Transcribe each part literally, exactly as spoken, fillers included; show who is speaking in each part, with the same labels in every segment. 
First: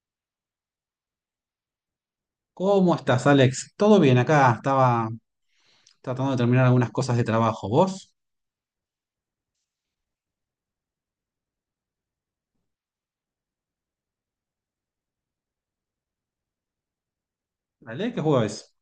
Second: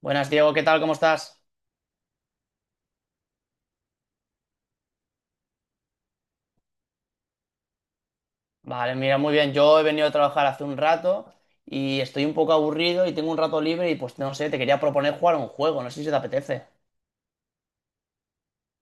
Speaker 1: Buenas, Diego, ¿qué tal? ¿Cómo estás?
Speaker 2: ¿Cómo estás, Alex? ¿Todo bien acá? Estaba tratando de terminar algunas cosas de trabajo. ¿Vos?
Speaker 1: Vale, mira, muy bien. Yo he venido a trabajar hace un rato y estoy un poco aburrido y tengo un rato libre y pues no sé, te quería proponer jugar a un juego, no sé si te apetece.
Speaker 2: Dale, ¿qué juego es?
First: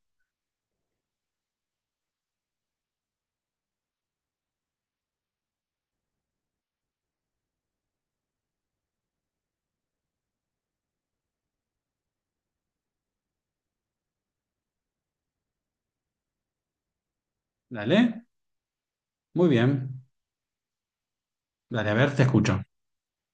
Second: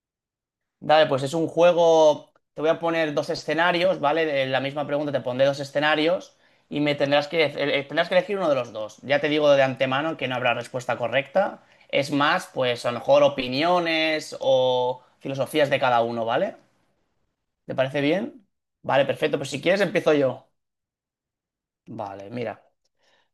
Speaker 1: Dale, pues es un juego, te voy a poner dos escenarios, ¿vale? De la misma pregunta te pondré dos escenarios y me tendrás que, eh, tendrás que elegir uno de los dos. Ya te digo de antemano que no habrá respuesta correcta. Es más, pues a lo mejor opiniones o filosofías de cada uno, ¿vale? ¿Te parece
Speaker 2: Dale,
Speaker 1: bien? Vale, perfecto,
Speaker 2: muy
Speaker 1: pues si quieres
Speaker 2: bien.
Speaker 1: empiezo yo.
Speaker 2: Dale, a ver, te
Speaker 1: Vale,
Speaker 2: escucho.
Speaker 1: mira.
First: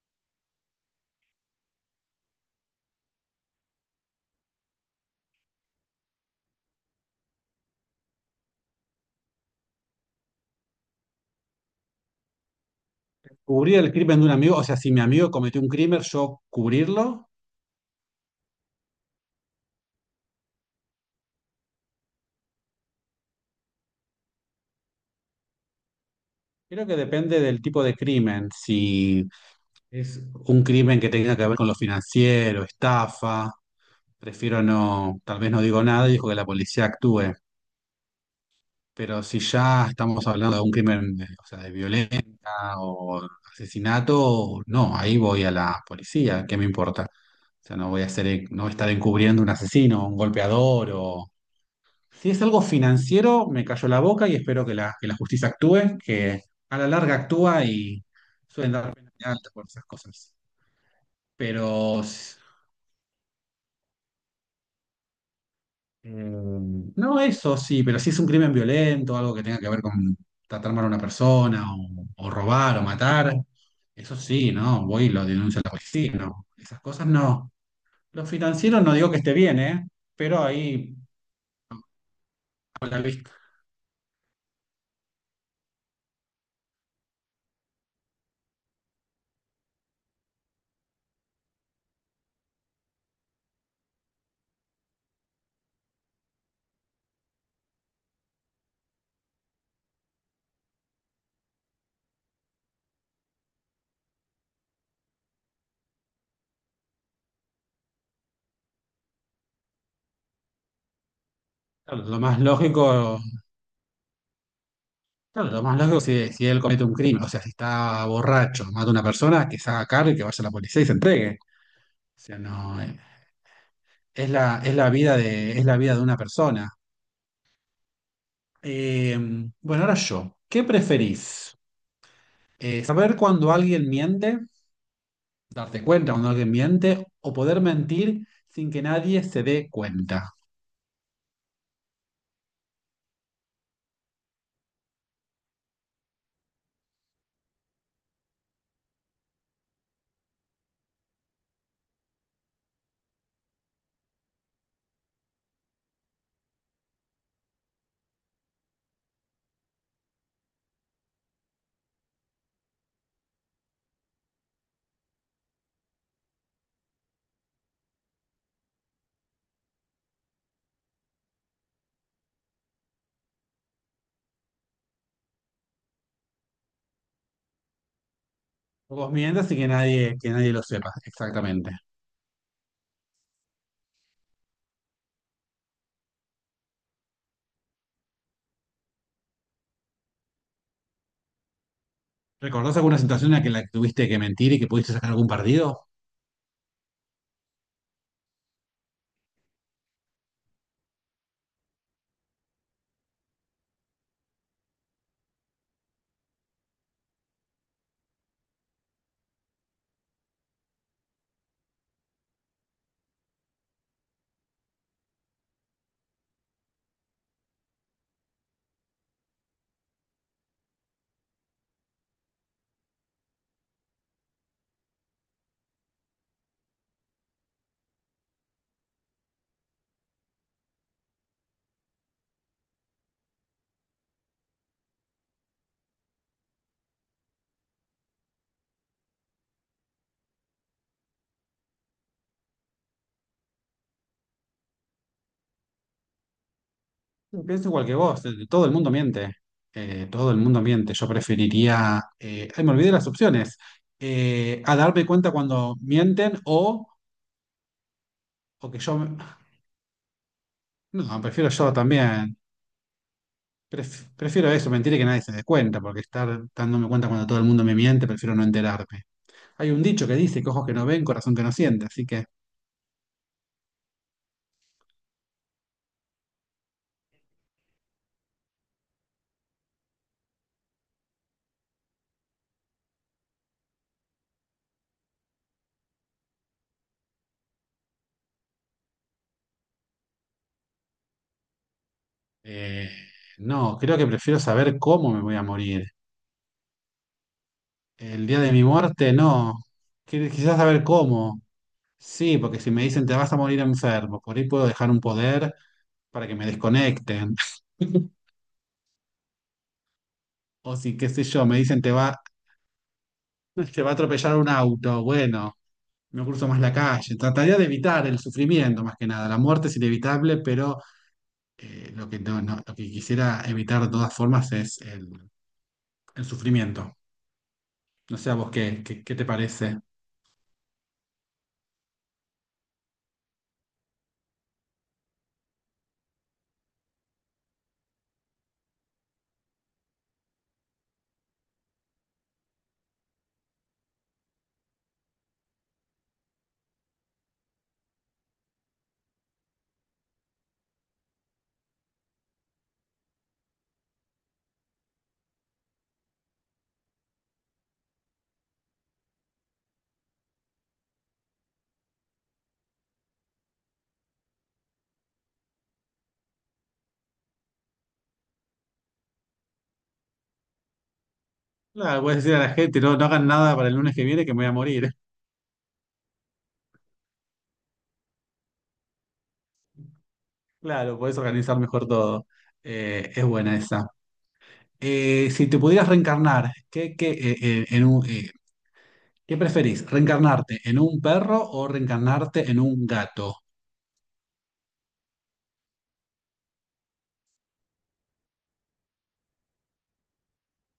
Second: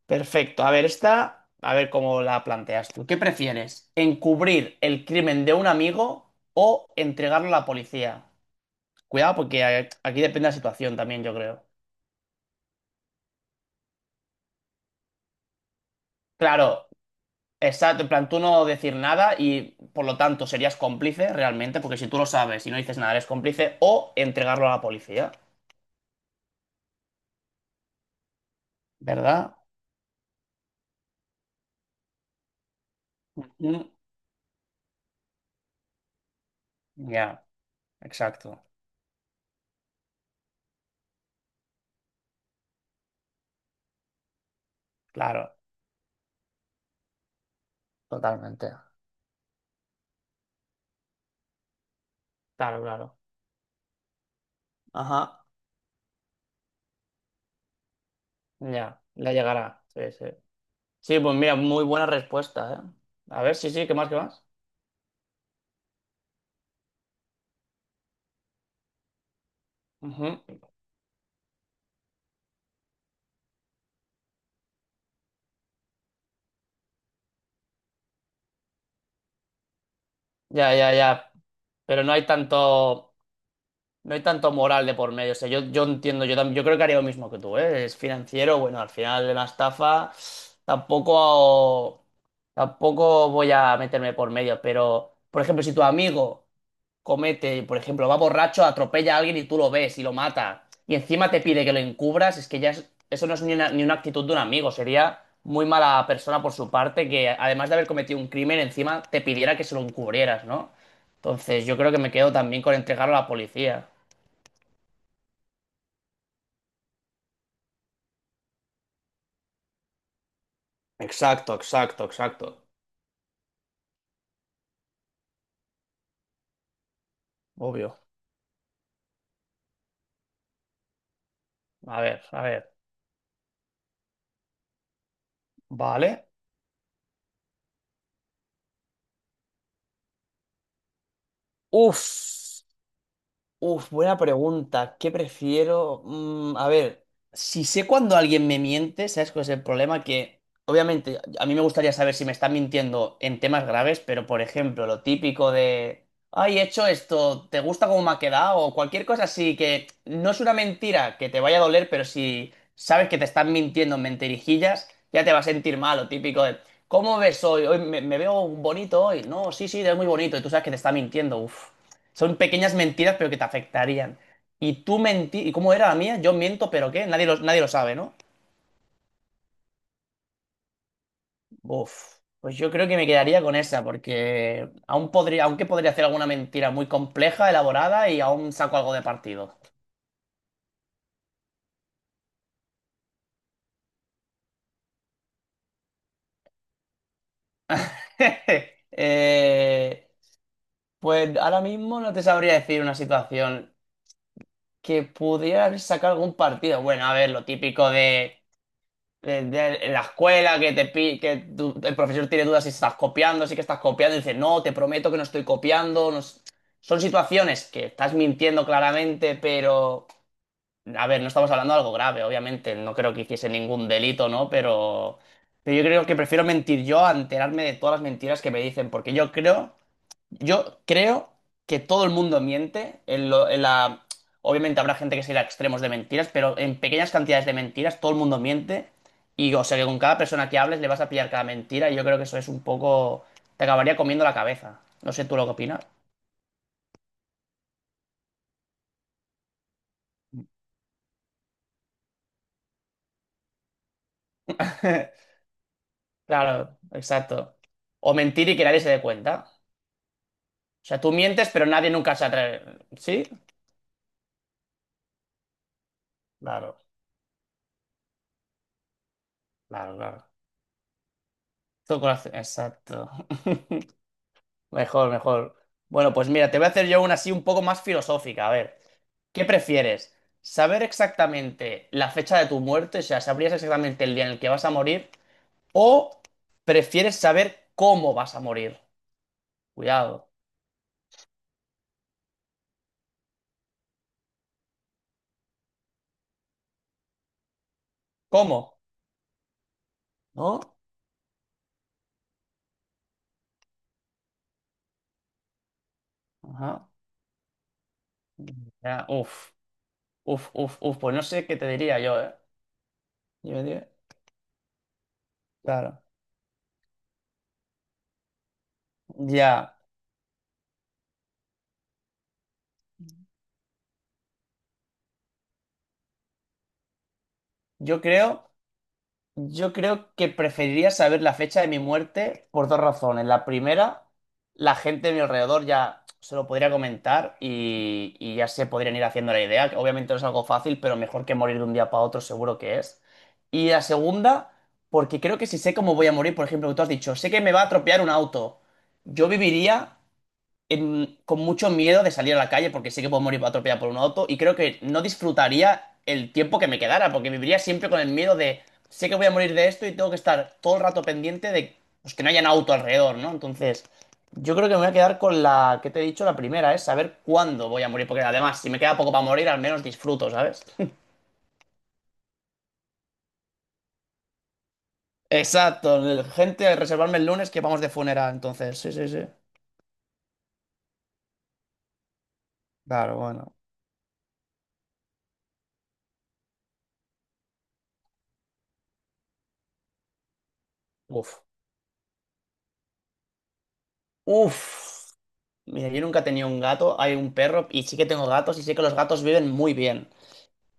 Speaker 1: Perfecto. A ver, esta, a ver cómo la planteas tú. ¿Qué prefieres? ¿Encubrir el crimen de un amigo o entregarlo a la policía? Cuidado, porque a- aquí depende de la situación también, yo creo.
Speaker 2: Cubrir el crimen de un amigo, o sea, si mi amigo cometió un crimen, yo
Speaker 1: Claro,
Speaker 2: cubrirlo.
Speaker 1: exacto. En plan, tú no decir nada y por lo tanto serías cómplice realmente, porque si tú lo sabes y no dices nada, eres cómplice, o entregarlo a la policía,
Speaker 2: Creo que depende del tipo de crimen. Si
Speaker 1: ¿verdad?
Speaker 2: es un crimen que tenga que ver con lo financiero, estafa,
Speaker 1: Mm.
Speaker 2: prefiero no, tal vez no digo nada y dejo que la policía actúe.
Speaker 1: Ya, exacto.
Speaker 2: Pero si ya estamos hablando de un crimen, eh, o sea, de violencia o asesinato, no, ahí voy a
Speaker 1: Claro,
Speaker 2: la policía, ¿qué me importa? O sea, no voy a hacer, no voy
Speaker 1: totalmente.
Speaker 2: a estar encubriendo un asesino, un golpeador o... Si es algo
Speaker 1: Claro, claro.
Speaker 2: financiero, me callo la boca y espero que la, que la
Speaker 1: Ajá,
Speaker 2: justicia actúe, que a la larga actúa y suelen dar
Speaker 1: ya,
Speaker 2: pena
Speaker 1: le
Speaker 2: alta por esas
Speaker 1: llegará. Sí, sí.
Speaker 2: cosas.
Speaker 1: Sí, pues mira, muy
Speaker 2: Pero
Speaker 1: buena
Speaker 2: s-
Speaker 1: respuesta, ¿eh? A ver, sí, sí, ¿qué más, qué más?
Speaker 2: Em, no, eso sí, pero si es un crimen violento, algo que tenga que ver con
Speaker 1: Ujú.
Speaker 2: tratar mal a una persona, o, o robar, o matar, eso sí, ¿no? Voy y lo denuncio a la policía, ¿no? Esas cosas no. Lo financiero no digo que esté bien, ¿eh? Pero
Speaker 1: Ya, ya,
Speaker 2: ahí,
Speaker 1: ya. Pero no hay tanto.
Speaker 2: a la vista.
Speaker 1: No hay tanto moral de por medio. O sea, yo, yo entiendo, yo, tam- yo creo que haría lo mismo que tú, ¿eh? Es financiero, bueno, al final de la estafa tampoco, tampoco voy a meterme por medio. Pero, por ejemplo, si tu amigo comete, por ejemplo, va borracho, atropella a alguien y tú lo ves y lo mata, y encima te pide que lo encubras, es que ya es- eso no es ni una, ni una actitud de un amigo. Sería muy mala persona por su parte que, además de haber cometido un crimen, encima te pidiera que se lo encubrieras, ¿no? Entonces, yo creo que
Speaker 2: Claro,
Speaker 1: me
Speaker 2: lo
Speaker 1: quedo
Speaker 2: más
Speaker 1: también con entregarlo
Speaker 2: lógico,
Speaker 1: a la policía.
Speaker 2: claro, lo más lógico si, si él comete un crimen, o sea, si está borracho, mata a una persona, que se haga cargo y que vaya a la policía y se entregue.
Speaker 1: Exacto, exacto,
Speaker 2: O sea,
Speaker 1: exacto.
Speaker 2: no, eh, es la, es la vida de, es la vida de una persona.
Speaker 1: Obvio.
Speaker 2: Eh, bueno, ahora yo. ¿Qué preferís?
Speaker 1: A ver, a ver.
Speaker 2: Eh, ¿saber cuando alguien miente, darte cuenta
Speaker 1: Vale.
Speaker 2: cuando alguien miente, o poder mentir sin que nadie se dé cuenta?
Speaker 1: Uf. Uf, buena pregunta. ¿Qué prefiero? Mm, a ver, si sé cuando alguien me miente, ¿sabes cuál es el problema? Que obviamente a mí me gustaría saber si me están mintiendo en temas graves, pero por ejemplo, lo típico de, ay, he hecho esto, ¿te gusta cómo me ha quedado? O cualquier cosa así que no es una mentira que te vaya a doler, pero si sabes que te están mintiendo en mentirijillas, ya te va a sentir mal, lo típico de, ¿cómo ves hoy? Hoy me, me veo bonito hoy. No, sí, sí, te ves muy bonito y tú sabes que te está mintiendo. Uf. Son pequeñas mentiras, pero que te afectarían. Y tú mentí, ¿y cómo era la mía? Yo miento, pero ¿qué? Nadie lo, nadie lo sabe, ¿no?
Speaker 2: Vos mientas sin que nadie, que nadie lo sepa, exactamente.
Speaker 1: Uf, pues yo creo que me quedaría con esa, porque aún podría, aunque podría hacer alguna mentira muy compleja, elaborada, y aún saco algo de partido.
Speaker 2: ¿Recordás alguna situación en la que, la que tuviste que mentir y que pudiste sacar algún partido?
Speaker 1: Eh, pues ahora mismo no te sabría decir una situación que pudiera sacar algún partido. Bueno, a ver, lo típico de eh, de- en la escuela que te pi- que tu- el profesor tiene dudas si estás copiando, si que estás copiando, y dice, no, te prometo que no estoy copiando. No es- Son situaciones que estás mintiendo claramente, pero... A ver, no estamos hablando de algo grave, obviamente. No creo que hiciese ningún delito, ¿no? Pero... Pero yo creo que prefiero mentir yo a enterarme de todas las mentiras que me dicen, porque yo creo yo creo que todo el mundo miente. En lo- en la... Obviamente habrá gente que se irá a extremos de mentiras, pero en pequeñas cantidades de mentiras todo el mundo miente. Y o sea que con cada persona que hables le vas a pillar cada mentira y yo creo que eso es un poco... Te acabaría comiendo la cabeza. No sé tú lo que opinas.
Speaker 2: Pienso igual que vos, eh, todo el mundo miente. Eh, todo el mundo miente. Yo preferiría. eh, ay, me olvidé las opciones. Eh, a darme cuenta cuando mienten
Speaker 1: Claro,
Speaker 2: o,
Speaker 1: exacto. O mentir y que
Speaker 2: o que
Speaker 1: nadie se
Speaker 2: yo.
Speaker 1: dé
Speaker 2: me-
Speaker 1: cuenta. O sea, tú
Speaker 2: no,
Speaker 1: mientes,
Speaker 2: prefiero
Speaker 1: pero
Speaker 2: yo
Speaker 1: nadie nunca se
Speaker 2: también.
Speaker 1: atreve. ¿Sí?
Speaker 2: Pref- prefiero eso, mentir y que nadie se dé cuenta, porque estar
Speaker 1: Claro,
Speaker 2: dándome cuenta cuando todo el mundo me miente, prefiero no enterarme. Hay un
Speaker 1: claro,
Speaker 2: dicho que
Speaker 1: claro.
Speaker 2: dice que ojos que no ven, corazón que no siente,
Speaker 1: Tu
Speaker 2: así que
Speaker 1: corazón- Exacto. Mejor, mejor. Bueno, pues mira, te voy a hacer yo una así un poco más filosófica. A ver, ¿qué prefieres? ¿Saber exactamente la fecha de tu muerte? O sea, ¿sabrías exactamente el día en el que vas a morir? ¿O prefieres saber cómo vas a morir? Cuidado.
Speaker 2: eh, no, creo que prefiero saber cómo me voy a morir. El día de mi
Speaker 1: ¿Cómo?
Speaker 2: muerte, no. Qui- Quizás
Speaker 1: ¿No?
Speaker 2: saber cómo. Sí, porque si me dicen te vas a morir enfermo, por ahí puedo dejar un poder para que me
Speaker 1: Ajá.
Speaker 2: desconecten.
Speaker 1: Ya, uf, uf,
Speaker 2: O
Speaker 1: uf,
Speaker 2: si,
Speaker 1: uf.
Speaker 2: qué
Speaker 1: Pues
Speaker 2: sé
Speaker 1: no
Speaker 2: yo,
Speaker 1: sé qué
Speaker 2: me
Speaker 1: te
Speaker 2: dicen te
Speaker 1: diría
Speaker 2: va,
Speaker 1: yo, ¿eh? Yo
Speaker 2: te
Speaker 1: diría-
Speaker 2: va a atropellar un auto, bueno,
Speaker 1: Claro.
Speaker 2: no cruzo más la calle. Trataría de evitar el sufrimiento más que nada. La muerte es
Speaker 1: Ya.
Speaker 2: inevitable, pero eh, lo que no- no- lo que quisiera evitar de todas formas es el, el sufrimiento.
Speaker 1: Yo
Speaker 2: No sé a
Speaker 1: creo.
Speaker 2: vos qué, qué, qué te
Speaker 1: Yo
Speaker 2: parece.
Speaker 1: creo que preferiría saber la fecha de mi muerte por dos razones. La primera, la gente de mi alrededor ya se lo podría comentar y, y ya se podrían ir haciendo la idea, que obviamente no es algo fácil, pero mejor que morir de un día para otro seguro que es. Y la segunda, porque creo que si sé cómo voy a morir, por ejemplo, que tú has dicho, sé que me va a atropellar un auto, yo viviría en- con mucho miedo de salir a la calle porque sé que puedo morir atropellado por un auto y creo que no disfrutaría el tiempo que me quedara porque viviría siempre con el miedo de sé que voy a morir de esto y tengo que estar todo el rato pendiente de pues, que no haya un auto alrededor, ¿no? Entonces, yo creo que me voy a quedar con la que te he dicho, la primera, es saber cuándo voy a morir porque además si me queda poco para morir al menos disfruto, ¿sabes?
Speaker 2: Claro, puedes decir a la gente, no, no hagan nada para el lunes que viene que me voy a morir.
Speaker 1: Exacto, el- gente, reservarme el lunes que vamos de funeral, entonces, sí, sí, sí.
Speaker 2: Claro, puedes organizar mejor todo. Eh,
Speaker 1: Claro,
Speaker 2: es
Speaker 1: bueno.
Speaker 2: buena esa. Eh, si te pudieras reencarnar, ¿qué, qué, eh, eh, en un, eh, ¿qué preferís? ¿Reencarnarte en un
Speaker 1: Uf.
Speaker 2: perro o reencarnarte en un gato?
Speaker 1: Uf. Mira, yo nunca he tenido un gato, hay un perro y sí que tengo gatos y sé que los gatos viven muy bien.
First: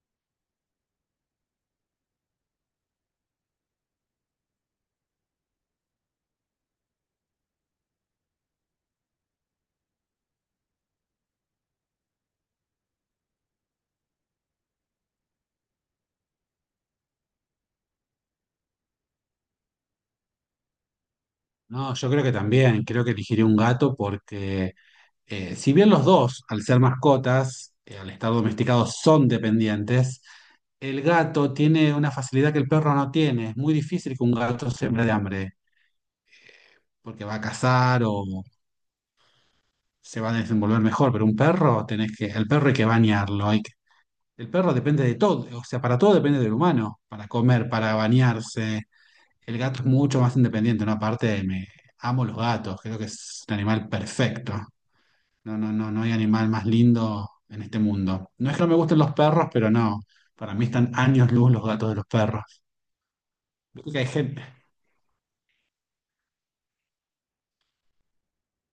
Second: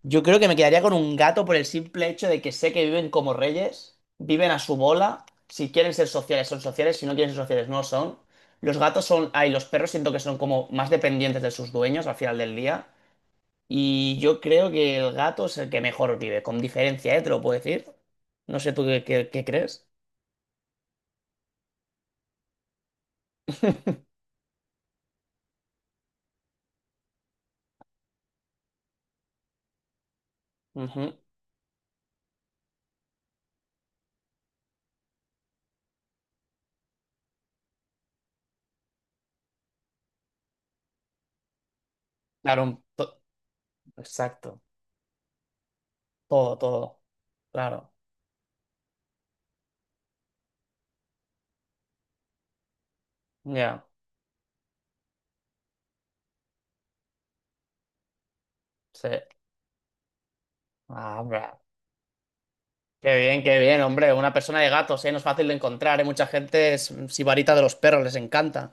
Speaker 1: Yo creo que me quedaría con un gato por el simple hecho de que sé que viven como reyes, viven a su bola, si quieren ser sociales son sociales, si no quieren ser sociales no lo son. Los gatos son, ay, los perros siento que son como más dependientes de sus dueños al final del día y yo creo que el gato es el que mejor vive, con diferencia, ¿eh? Te lo puedo decir. No sé tú qué, qué- qué crees.
Speaker 2: No, yo creo que también, creo que elegiría un gato porque eh, si bien los dos, al ser mascotas, eh, al estar domesticados, son dependientes, el
Speaker 1: Ujú.
Speaker 2: gato tiene una facilidad que el perro no tiene. Es muy difícil que un gato se muera de hambre. eh, porque va a cazar o se va a desenvolver mejor, pero un perro tenés que, el
Speaker 1: Claro,
Speaker 2: perro
Speaker 1: un
Speaker 2: hay que
Speaker 1: to-
Speaker 2: bañarlo, hay el
Speaker 1: exacto,
Speaker 2: perro depende de todo, o sea, para todo depende del
Speaker 1: todo,
Speaker 2: humano,
Speaker 1: todo,
Speaker 2: para comer, para
Speaker 1: claro,
Speaker 2: bañarse. El gato es mucho más independiente, ¿no? Aparte, me amo los gatos, creo que es un
Speaker 1: ya.
Speaker 2: animal perfecto. No, no, no, no hay animal más lindo en este mundo. No es que no me gusten
Speaker 1: Sí.
Speaker 2: los perros, pero no. Para mí están
Speaker 1: Ah,
Speaker 2: años luz
Speaker 1: hombre.
Speaker 2: los gatos de los perros.
Speaker 1: Qué bien, qué bien,
Speaker 2: Viste que hay
Speaker 1: hombre. Una
Speaker 2: gente,
Speaker 1: persona de gatos, ¿eh? No es fácil de encontrar, ¿eh? Mucha gente es sibarita de los perros, les encanta.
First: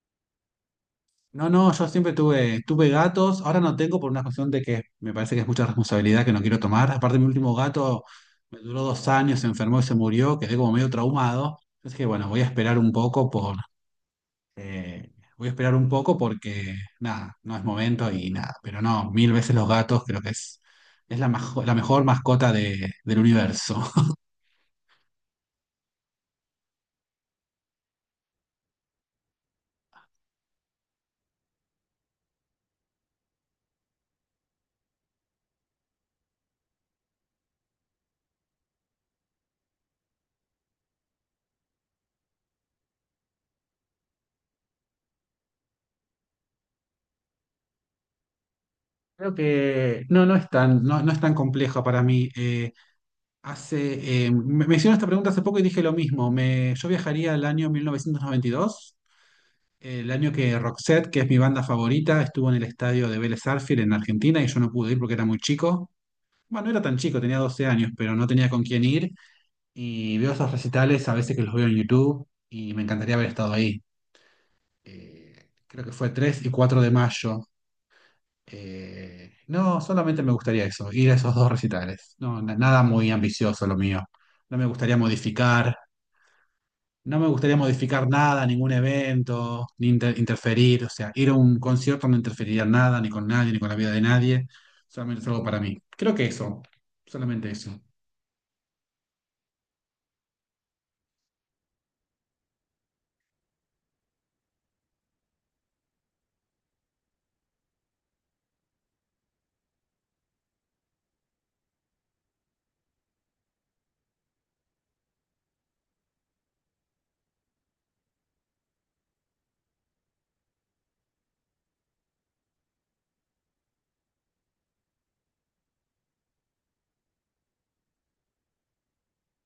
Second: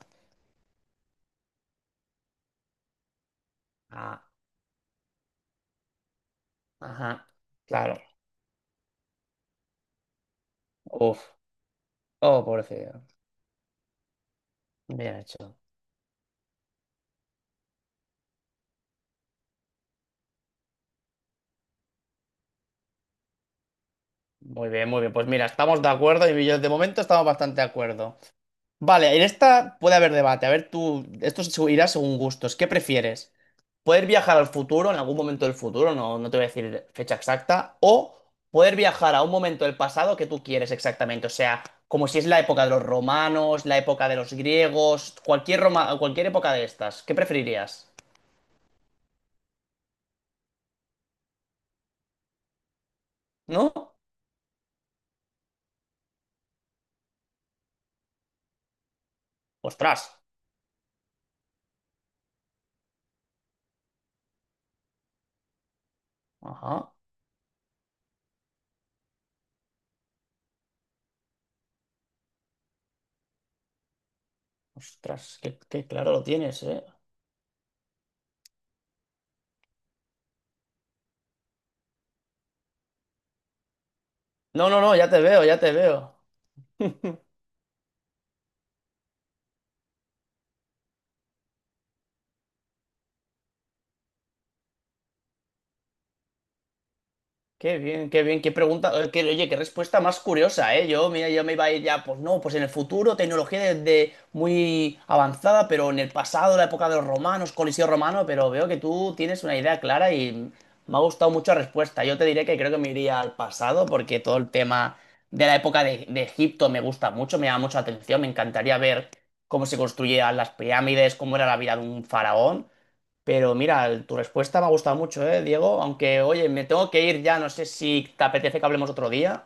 Speaker 2: no, no, yo siempre tuve, tuve gatos, ahora no tengo por
Speaker 1: Ah,
Speaker 2: una cuestión de que me parece que es mucha responsabilidad que no quiero tomar. Aparte, mi
Speaker 1: ajá.
Speaker 2: último
Speaker 1: Claro.
Speaker 2: gato me duró dos años, se enfermó y se murió, quedé como medio
Speaker 1: Uf.
Speaker 2: traumado. Entonces que bueno, voy
Speaker 1: Oh,
Speaker 2: a esperar un
Speaker 1: pobrecillo.
Speaker 2: poco por, eh,
Speaker 1: Bien
Speaker 2: voy a
Speaker 1: hecho.
Speaker 2: esperar un poco porque nada, no es momento y nada. Pero no, mil veces los gatos creo que es, es la, majo- la mejor mascota de- del universo.
Speaker 1: Muy bien, muy bien. Pues mira, estamos de acuerdo y yo de momento estamos bastante de acuerdo. Vale, en esta puede haber debate. A ver, tú, esto se irá según gustos. ¿Qué prefieres? ¿Poder viajar al futuro, en algún momento del futuro? No, no te voy a decir fecha exacta. O poder viajar a un momento del pasado que tú quieres exactamente. O sea, como si es la época de los romanos, la época de los griegos, cualquier roma- cualquier época de estas. ¿Qué preferirías?
Speaker 2: Creo que no, no es tan, no, no es tan complejo para mí. Eh,
Speaker 1: ¿No?
Speaker 2: Hace, eh, me, me hicieron esta pregunta hace poco y dije lo mismo. Me, yo viajaría al año mil novecientos noventa y dos,
Speaker 1: Ostras.
Speaker 2: el año que Roxette, que es mi banda favorita, estuvo en el estadio de Vélez Sarsfield en Argentina y yo no pude ir porque era muy chico. Bueno, no era
Speaker 1: Ajá.
Speaker 2: tan chico, tenía doce años, pero no tenía con quién ir. Y veo esos recitales a veces que los veo en YouTube y me encantaría haber estado ahí.
Speaker 1: Ostras,
Speaker 2: Eh,
Speaker 1: qué,
Speaker 2: creo
Speaker 1: qué
Speaker 2: que fue
Speaker 1: claro lo
Speaker 2: tres y
Speaker 1: tienes,
Speaker 2: cuatro
Speaker 1: ¿eh?
Speaker 2: de mayo. Eh, no, solamente me gustaría eso, ir a esos dos recitales. No, na- nada muy ambicioso lo mío. No me
Speaker 1: No, no, no,
Speaker 2: gustaría
Speaker 1: ya te veo, ya te
Speaker 2: modificar.
Speaker 1: veo.
Speaker 2: No me gustaría modificar nada, ningún evento, ni inter- interferir, o sea, ir a un concierto no interferiría en nada, ni con nadie, ni con la vida de nadie, solamente es algo para mí. Creo que eso, solamente
Speaker 1: Qué
Speaker 2: eso.
Speaker 1: bien, qué bien, qué pregunta, eh, qué- oye, qué respuesta más curiosa, ¿eh? Yo, mira, yo me iba a ir ya, pues no, pues en el futuro, tecnología de, de muy avanzada, pero en el pasado, la época de los romanos, Coliseo romano, pero veo que tú tienes una idea clara y me ha gustado mucho la respuesta. Yo te diré que creo que me iría al pasado porque todo el tema de la época de, de Egipto me gusta mucho, me llama mucho la atención, me encantaría ver cómo se construían las pirámides, cómo era la vida de un faraón. Pero mira, tu respuesta me ha gustado mucho, ¿eh, Diego? Aunque, oye, me tengo que ir ya, no sé si te apetece que hablemos otro día.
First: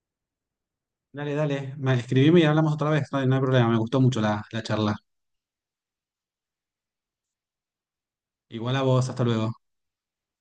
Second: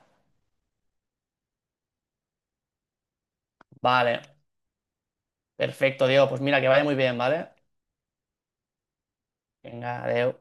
Speaker 2: Dale, dale, ma- escribime y hablamos otra vez, no, hay no hay problema, me gustó mucho
Speaker 1: Vale,
Speaker 2: la, la charla.
Speaker 1: perfecto, Diego. Pues mira, que vaya muy bien, ¿vale?
Speaker 2: Igual a vos, hasta luego.
Speaker 1: Venga, adeu.